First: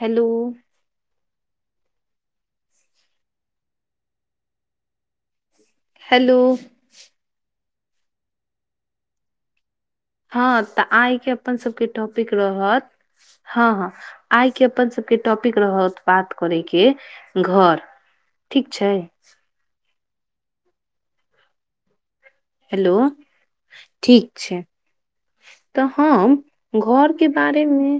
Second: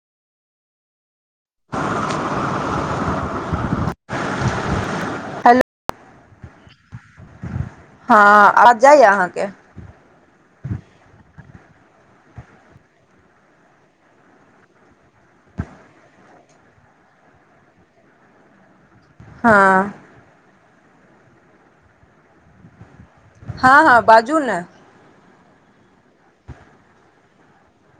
hello hello hello हँ आवाज जाइय अहाँके हँ तऽ आइ के अपन सबके टॉपिक रहत हँ हँ आइ के अपन सब सब के टॉपिक रहत बात करे के घर ठीक छै हँ हेलो हँ हँ बाजू ने ह तऽ हम घर के बारे मे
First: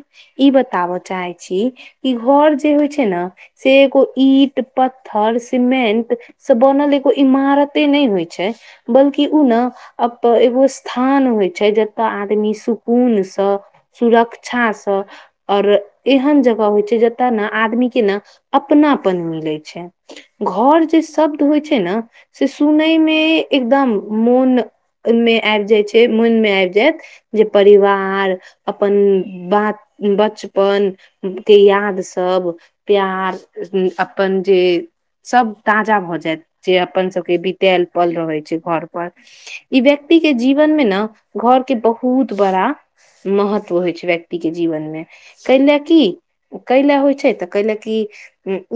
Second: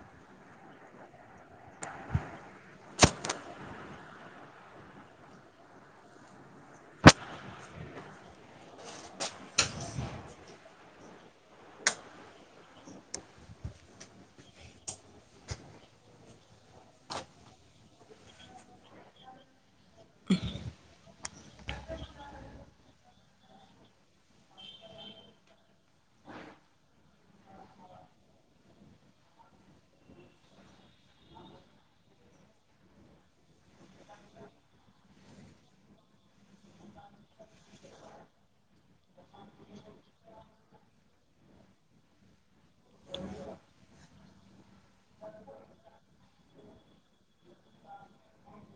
ई बताबऽ चाहे छी कि घर जे होइ छै ने से एगो ईट पत्थर सीमेंट से बनल एगो इमारत ते नहि होइ छै बल्कि उ न एगो स्थान होइ छै ज त आदमी सुकून स सुरक्षास और एहन जगह होइ छै जतऽ ने आदमी के ने अपनापन मिलै छै घर जे शब्द होइ छै ने सुनै मे एकदम मन मे आबि जाइ छै मन मे आबि परिवार अपन बचपन के याद ाद सब प्यार अपन जे सब ताजा भऽ जायत जे अपन सबके बितए पल रहै छै घर पर ई व्यक्ति के जीवन मे न घर के बहुत बड़ा महत्व होइ छै व्यक्ति के जीवन मे कै ल की कैल होइ छै तऽ कैल क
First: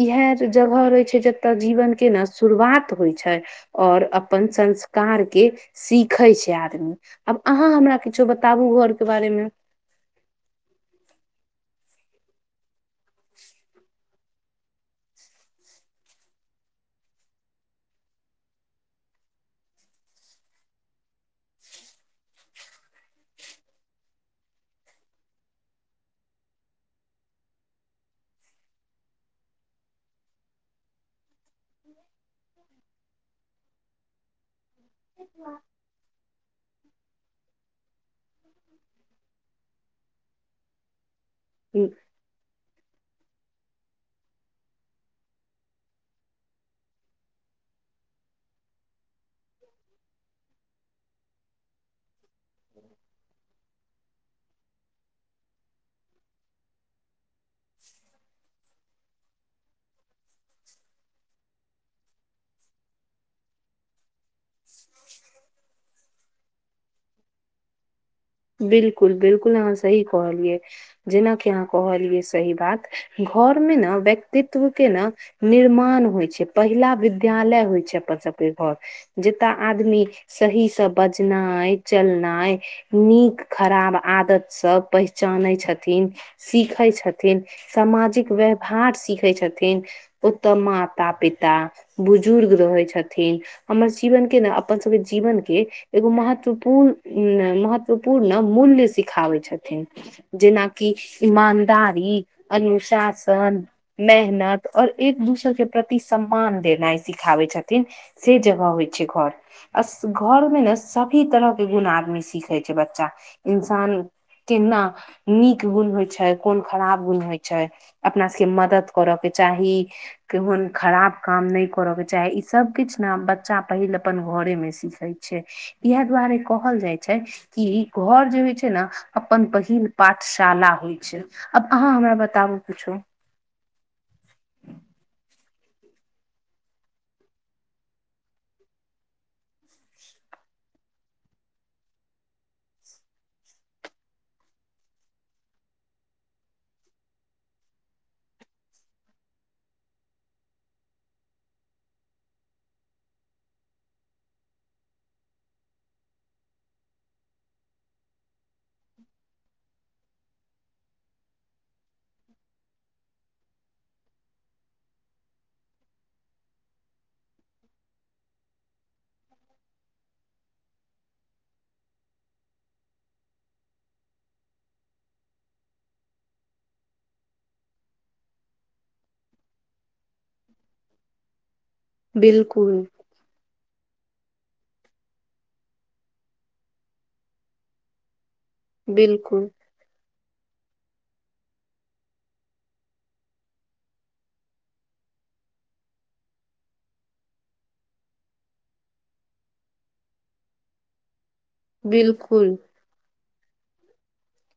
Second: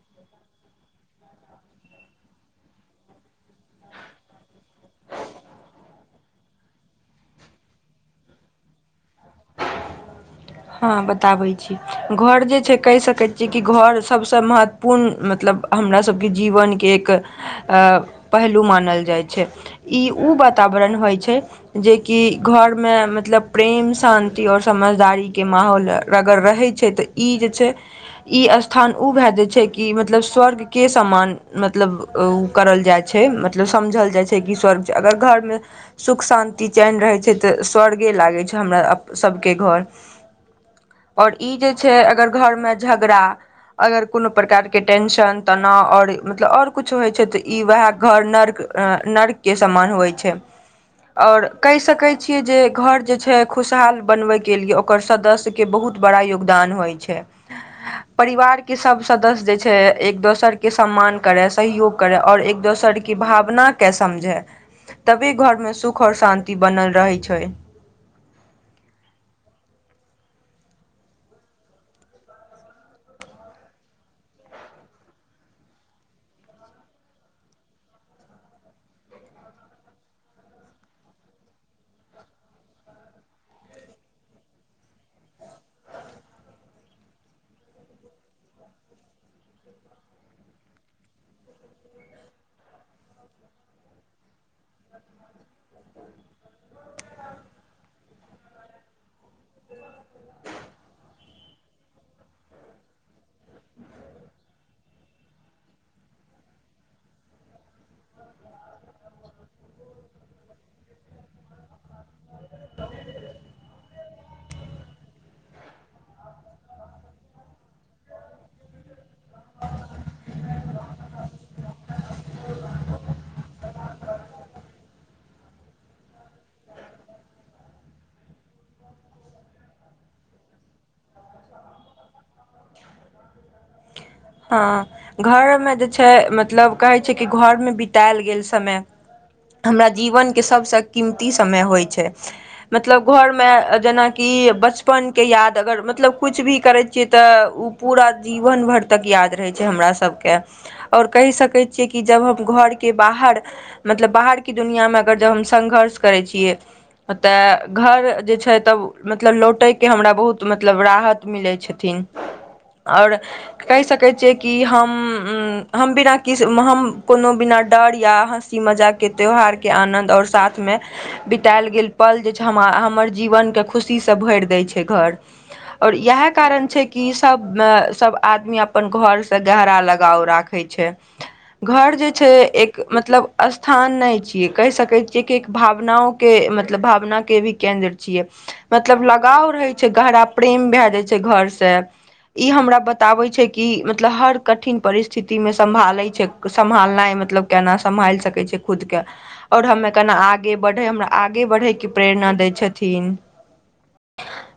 इएह जगह रहै छै जतय जीवन के ने शुरू शुरआत होइ छै और अपन संस्कार के सीखै छै आदमी आब अहाँ हमरा किछो बताबु घरके बारेमे हँ बताबै छी घर जे छै कहि सकैत छीयै कि घर सबसँ महत्वपूर्ण मतलब हमरा सबके जीवनके एक पहलू मानल जाइ छै इ उ वातावरण होइ छै जेकि घर मे मतलब प्रेम शान्ति और समझदारी के माहौल अगर रहै छै त इ जे छै इ स्थान उ भय जे छै कि मतलब स्वर्ग के सम्मान मतलब उ करल जाय छै मतलब समझल जाय छै कि स्वर्ग अगर घरमे सुख शान्ति कि चैन रहै छै तऽ स्वर्गे लागै छै हमरा सभके घर आओर ई जे छै अगर घरमे झगड़ा अगर कोनो प्रकारके टेंशन तनाव नरक के सम्मान होइ छै आओर कहि सकै छियै जे घर जे छै खुशहाल बनबे के लिए ओकर सदस्य के बहुत बड़ा योगदान होइ छै परिवार के सब सदस्य जे छै एक दोसर के सम्मान करै सहयोग करै और एक दो सर की भावना के समझै तबे घरमे सुख आओर शान्ति बनल रहै छै बिलकुल बिलकुल अहाँ सही कहलियै जेनाकि अहाँ कहलियै सही बात घर मे न व्यक्तित्व के न निर्माण होइ छै पहिला विद्यालय होय छै अपन सब घर जता आदमी सही से बजनाइ चलनाइ नीक खराब आदतसँ पहचानै छथिन सीखै छथिन सा माजिक व्यवहार सीखै छथिन ओतऽ माता पिता बुजुर्ग रहै छथिन हमर जीवन के ने अपन सबके जीवन के एगो महत्वपूर्ण मह त्वपूर्ण मूल्य सिखाबै छथिन जेनाकि ईमानदारी शासन मेहनत और एक दोसर के प्रति सम्मान देनाइ सिखाबै छथिन से जगह होइ छै घर अ घर मे ने सभी तरह के गुण आदमी सीखै बच्चा इन्सान केना नीक गुण होइ छै कोन खराब गुण होइ छै अपना सबके मदद करय के चाही केहन खराब काम नहि करऽ के चाही ई सब किछु ने बच्चा पहिल अपन घरे मे सीखे छै इएह दुआरे कहल जाय छै कि घर जे होय छै ने अपन पहिल पाठशाला होय छै अब अहाँ हमरा बताबु सब किछु हँ घरमे जे छै मतलब कहै छै कि घरमे बितायल गेल समय हमरा जीवनक के सबस कीमती समय होइ छै मतलब घर मे जेना कि बचपन के याद अगर मतलब कुछ भी करै छियै तऽ ओ पूरा जीवन भर तक याद रह छै हमरा सबके आओर कहि सकै छियै कि जब हम घरके बाहर मतलब बाहरके दुनियामे अगर ज हम संघर्ष करै छियै तऽ घर जे छै तब मतलब लौटयके हमरा बहुत मतलब राहत मिलै छथिन आओर कहि सकैत छियै कि हम हम बिना किस हम कोनो बिना डर या हँसी मजाक के त्यौहार के आनंन्द आओर साथमे बितयल गेल पल जे हमर जीवन के खुशी भै छै घ आओ इ कारन छै कि सब आदमी अपन घर स गहरा लगाव राखै छै घर जे छै बिल्कुल एक मतलब स्थान नै छ कि कहि सकैत छियै कि एक भावनाओ के मतलब भावनाके भी केन्द्र छियै मतलब बिल्कुल लगाव रहै छै गहरा प्रेम भए जाइ छै घर से ई हमरा बत बताबे छै कि मतलब हर कठिन परिस्थिति मे संभालय छै सभलनाइ मतलब केना सम सम्हाइल सकै छै खुद के आओर हम एखना आगे बढ़इ आगे बढ़यके प्रेरणा दै बिल्कुल छथिन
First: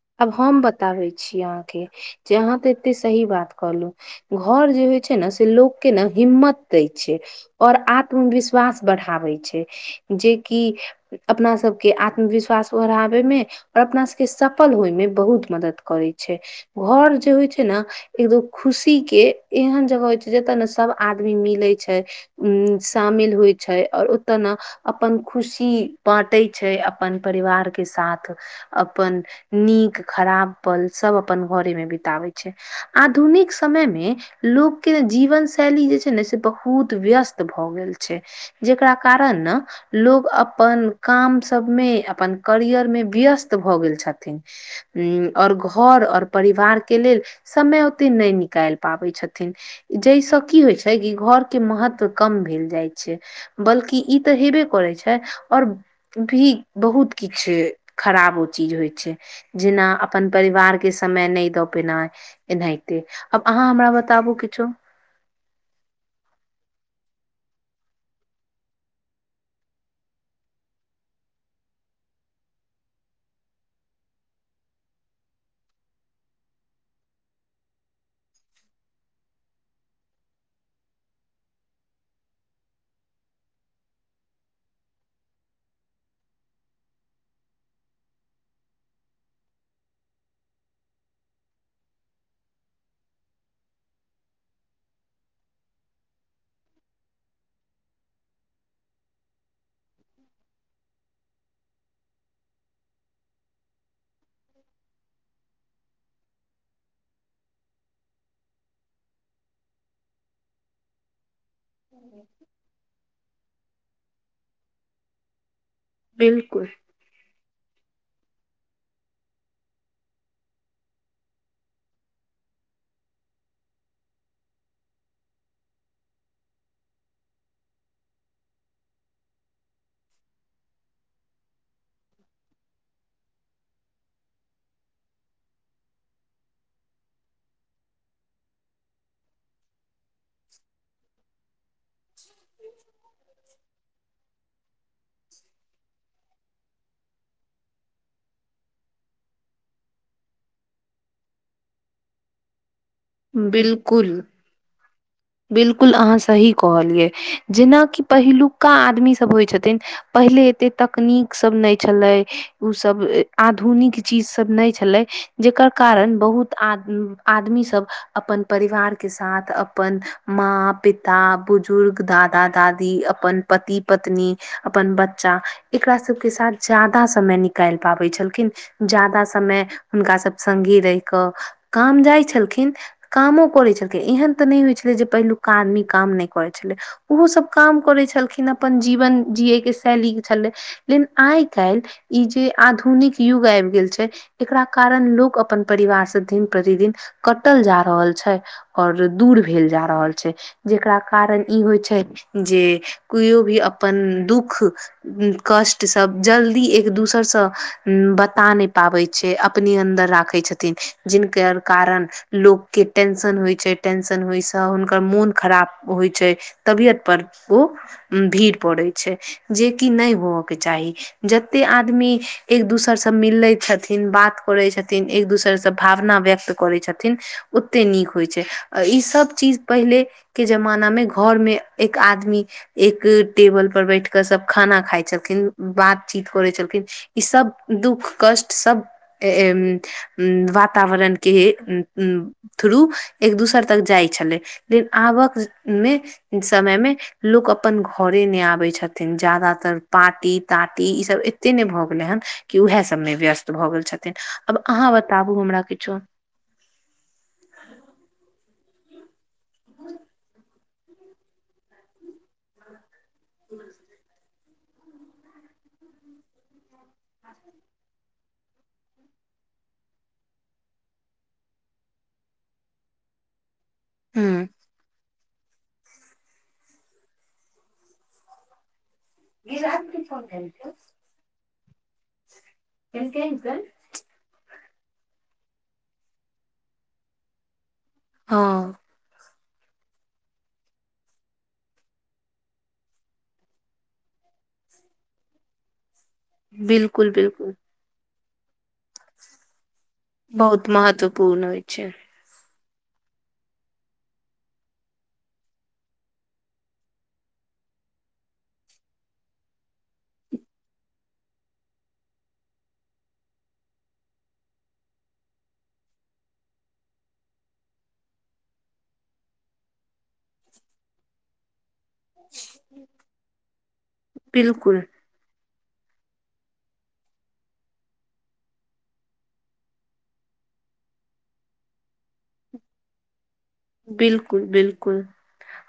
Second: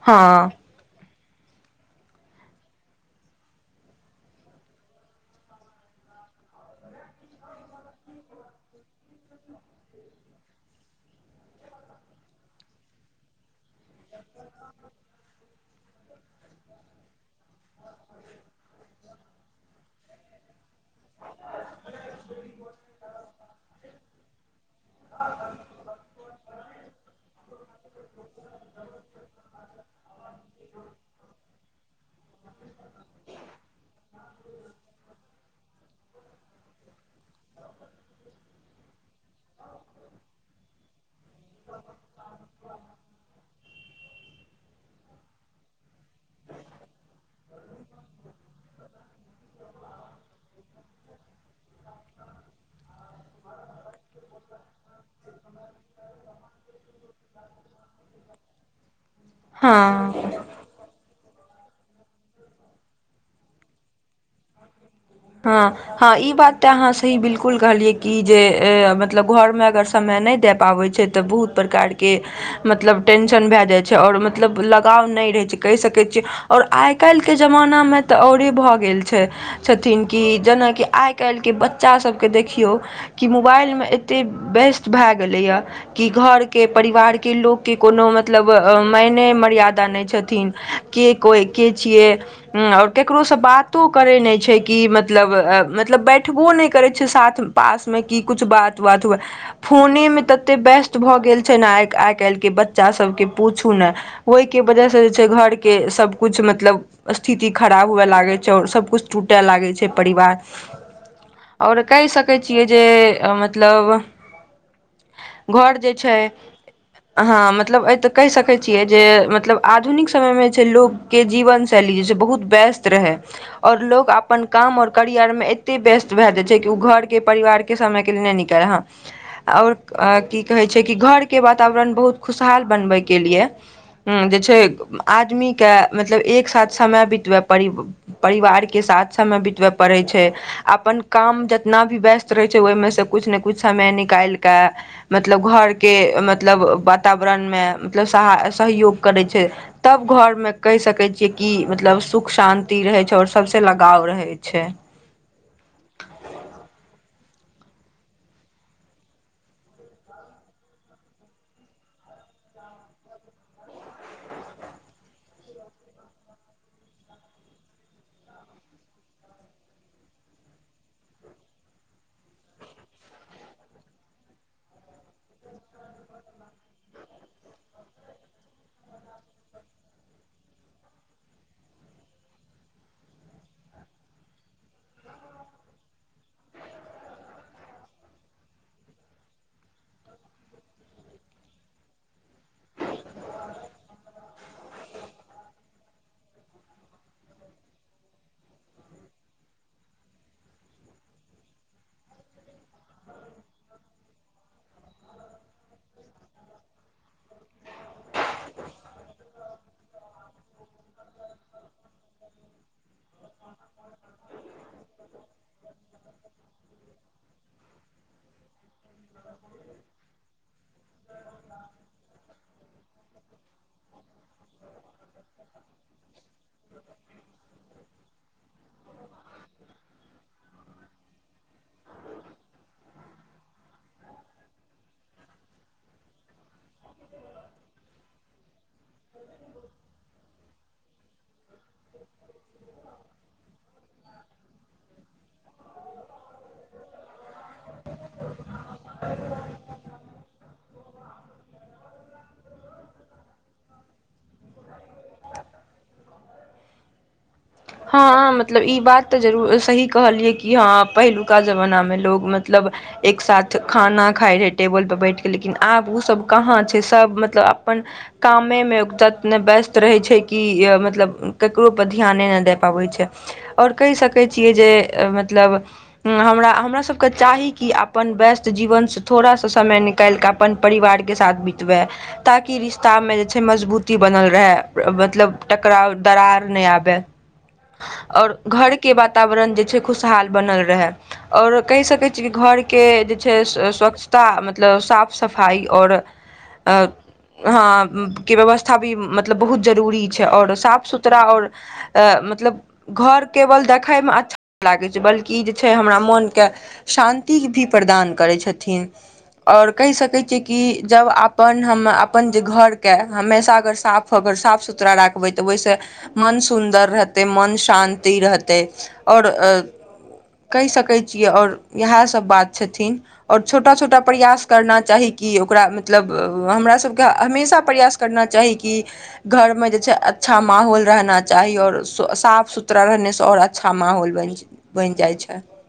हँ आब हम बताबै छी आहां त एते सही बात कहलहुं घर जे होइ छै ने से लोक के ने हिम्मत दै छै और आत्मविश्वास बढ़ाबै छै जेकि अपना सबके आत्मविश्वास ओढ़ाबै मे और अपना सबके सब सल होय मे बहुत मदद करै छै घर जे होइ छै ने एक दो खुशी के एहन जगह होइ छै जते ने सब आदमी मिलै छै उ शामिल होइ छै आऔर ओत' न अपन खुशी बाँटै छै अपन परिवार के साथ अपन नीक खराब पल सब अपन घरेमे बितबे छै आधुनिक समयमे लोक के जीवन शैली जे छै ने से बहुत व्यस्त भए गेल छै जेकरा कारण ने लोग अपन काम सब मे अपन करियर मे व्यस्त भऽ गेल छथिन उ घर आओर परिवार के लेल समय ओते नहि निकालि पाबै छथिन जहिस की होइ छै कि घर के महत्व कम भेल जाइ छै बल्कि ई तऽ ह हेबे करै छै आओर भी बहुत किछु खराब ओ चीज होइ छै जेना हँ अपन परिवार के समय नहि दऽ पेना एनाहिते आब अहाँ हमरा बताबु किछो हँ हँ ई बात तऽ अहाँ सही बिलकुल कहलियै कि जे मतलब घरमे अगर समय नहि द पाबै छै तऽ बहुत प्रकारके मतलब टेंशन भए जाइ छै आओर मतलब लगाव नहि आय काईल के ज़बाना में और भा गेल छै छथिन कि जेनाकि आइ काल्हि के बच्चा सभ के देखियौ कि मोबाइल मे एते व्यस्त भए गेलैया कि घर के परिवार के लोकके कोनो मतलब मायने मर्यादा छैतीन के कोइ केकरो से बातों कराई छै कि मतलब मतलब बैठबो नहि करै छै साथ पासमे कि किछु बात बात हुए फोने मे तते व्यस्त भऽ गेल छै ने आ आइ काल्हि के बच्चा सब के पूछू ने ओहि के वजह से जे छै घर के सब कुछ मतलब स्थिति खराब हुए लागे छै और सब कुछ टूट छूटए लागै छै परिवार आओर कहि सकै छियै जे मतलब घर जे छै बिल्कुल अहां मतलब ए त कहि सकै छियै जे मतलब आधुनिक समय मे जे छै लोग के जीवन शैली जे छै बहुत व्यस्त रहै आओर लोकोग आप अपन काम आओर करियरमे एतेक व्यस्त भए जाै छै कि ओ घरके परिवारके समयके लिए नहि निकल ह आओर की कहै छै कि घरके वातावरण बहुत खुशहाल बनबैके लिए ह जे छै आदमीके मतलब एक साथ समय बितबै परि परिवारके साथ समय बितबय पड़ै छै अपन काम जत जतना भी व्यस्त रहै छै ओहिमे सँ किछु ने किछु समय निकालके मतलब घरके मतलब वातावरणमे मतलब सा सहयोग करै छै तऽ सब घर में कहि सके छीये की मतलब सुख शांति रहे छै और सबसे लगाव रहे छै बिलकुल अहाँ सही कहलियै जेनाकि पहिलुका आदमीसभ होइत छथिन पहिले एतेक तकनीक सब नहि छलै ऊसब आधुनिक चीजसब नहि छलै जेकर कारण बहुत आदमी सब अपन परिवार के साथ अपन माँ पिता बुजुर्ग दादा दादी अपन पति पत्नी अपन बच्च एकरा सबके साथ जादा समय निकालि पाबै छलखिन जादा समय हुनक सब संगे रहि कऽ काम जाइ छलखिन कामो करै छलखिन एहन तऽ नहि होइ छल जे पहिलुका आदमी काम नहि करै छलै ओहो सब काम करै छलखिन अपन जीवन जियै के [inaudible] कारण लोग अपन परिवार से दिन प्रतिदिन कटल जा रहल छै और दूर भेल जा रहल छै जेकरा कारण ई होइ छै जे केयओ भी अपन दुःख मुख कष्ट सब जल्दी एक दोसर से बता नहि पाबे छै अपने अंन्दर राखे छै छथिन जिनक कारण लोकके टेंशन होइ छै टेंनश होय से हुनकर मोन खराब होय छै तबियत पर ओ भीड़ पड़े छै जे कि नहि हो के चाही जते आदमी एक दोसरसँ मिलैत छथिन बात करै छथिन एक दोसर भावना व्यक्त करै छथिन ओते नीक होइ छै इ सब चीज पहिले के जमाना में घर में एक आदमी एक टेबल पर बैठ के सब खाना खाइ छलखिन बातचीत होय छलखिन ई सब दुःख कष्ट सब वातावरण के थ्रू एक दूसर तक जाइ छले लेकिन आबक मे समय मे लोकग अपन घरे नहि आबे छथिन ज्यादातर पाटी तीटी ई सब एते ने भऽ गेले हेन कि उएह सबमे व्यस्त भऽ गेल छै [inaudible] हँ मतलब ई बात तऽ जरूर सही कहलियै कि हँ पहिलुका जमानामे लोक मतलब एक साथ खाना खााय रहै टेबल पर बैठ के लेकिन आब ओ सब कहाँ छै सब मतलब अपन कामेमे वस्त रहे छै कि मतलब केकरो पर ध्यान ने दे पाबै छै आओर कहि सकै ह छियै जे मतलब हमरा हमरा सबके चाही कि अपन व्यस्त जीवनसँ थोड़ा सा समय निकाल कऽ अपन परिवार के साथ बितबै ताकि रिश्तामे जे छै मजबूती बनल रहै मतलब टकराव दरार नहि आबय और घर हँ के वातावरण खुश हाल बानल रहै आ कहि सकैत अछि मतलब साफ सफाइ आओर बिल्कुल बिल्कुल हँ के व्यवस्था भी मतलब बहुत जरूरी छै आओर बहुत साफ सुथरा महत्वपूर्ण आओर होइ छै मतलब घर केवल देखय मे अच्छा लागै छै बल्कि जे छै हमरा मन के शान्ति भी प्रदान करै छथिन ओर कहि सकैत छियै कि जब अपन हम अपन जे घरके हमेशा अगर साफ ऽ [inaudible] ओतेक मन शान्ति रहतै आओर कहि सकै छियै आओर इहा सब बात छथिन और छोटा छोटा प्रयास करना बिल्कुल चाही क ओकरा मतलब हमरा सबके हमेशा प्रयास करना चाही कि घरमे जे छै अच्छा माहौल रहना चाही और स साफ सुथरा रहने से और अ बिलकुल बिलकुल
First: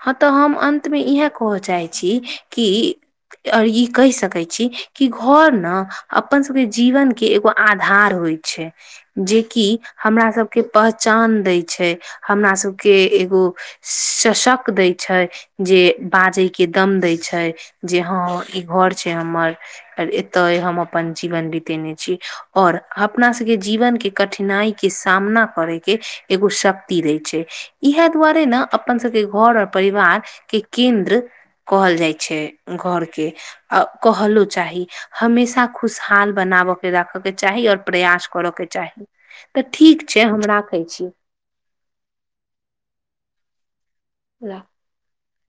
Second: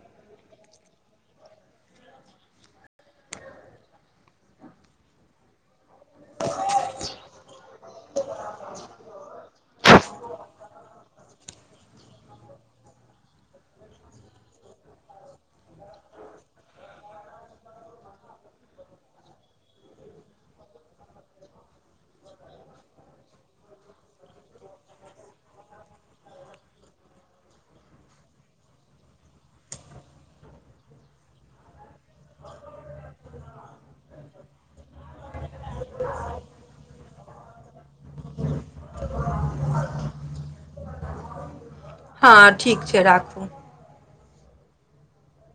हँ तऽ हम अन्तमे इएह कहऽ चाहैत छी कि आर ई कहि सकै छी कि घर ने अपन सबके जीवन के एगो आधार होइ छै जेकि हमरा सबके पह चान दै छै हमरा सब के एगो शशक दै छै जे बाजे के दम दै छै जे हँ ई घर छै हमर अर एते हम अपन जीवन बीतेने छी और अपना सबके जीवन के कठिनाई के सामना करे के एगो शक्ति रहै छै इएहे दुआरे ने अपन सब के घर और परिवार के केन्द्र कहल जाय छै घर के कहलो चाही हमेशा खुशहाल बनाबऽ के राखऽ के चाही आओर प्रयास करऽ के चाही तऽ ठीक छै हम राखै छी हँ ठीक छै राखू ल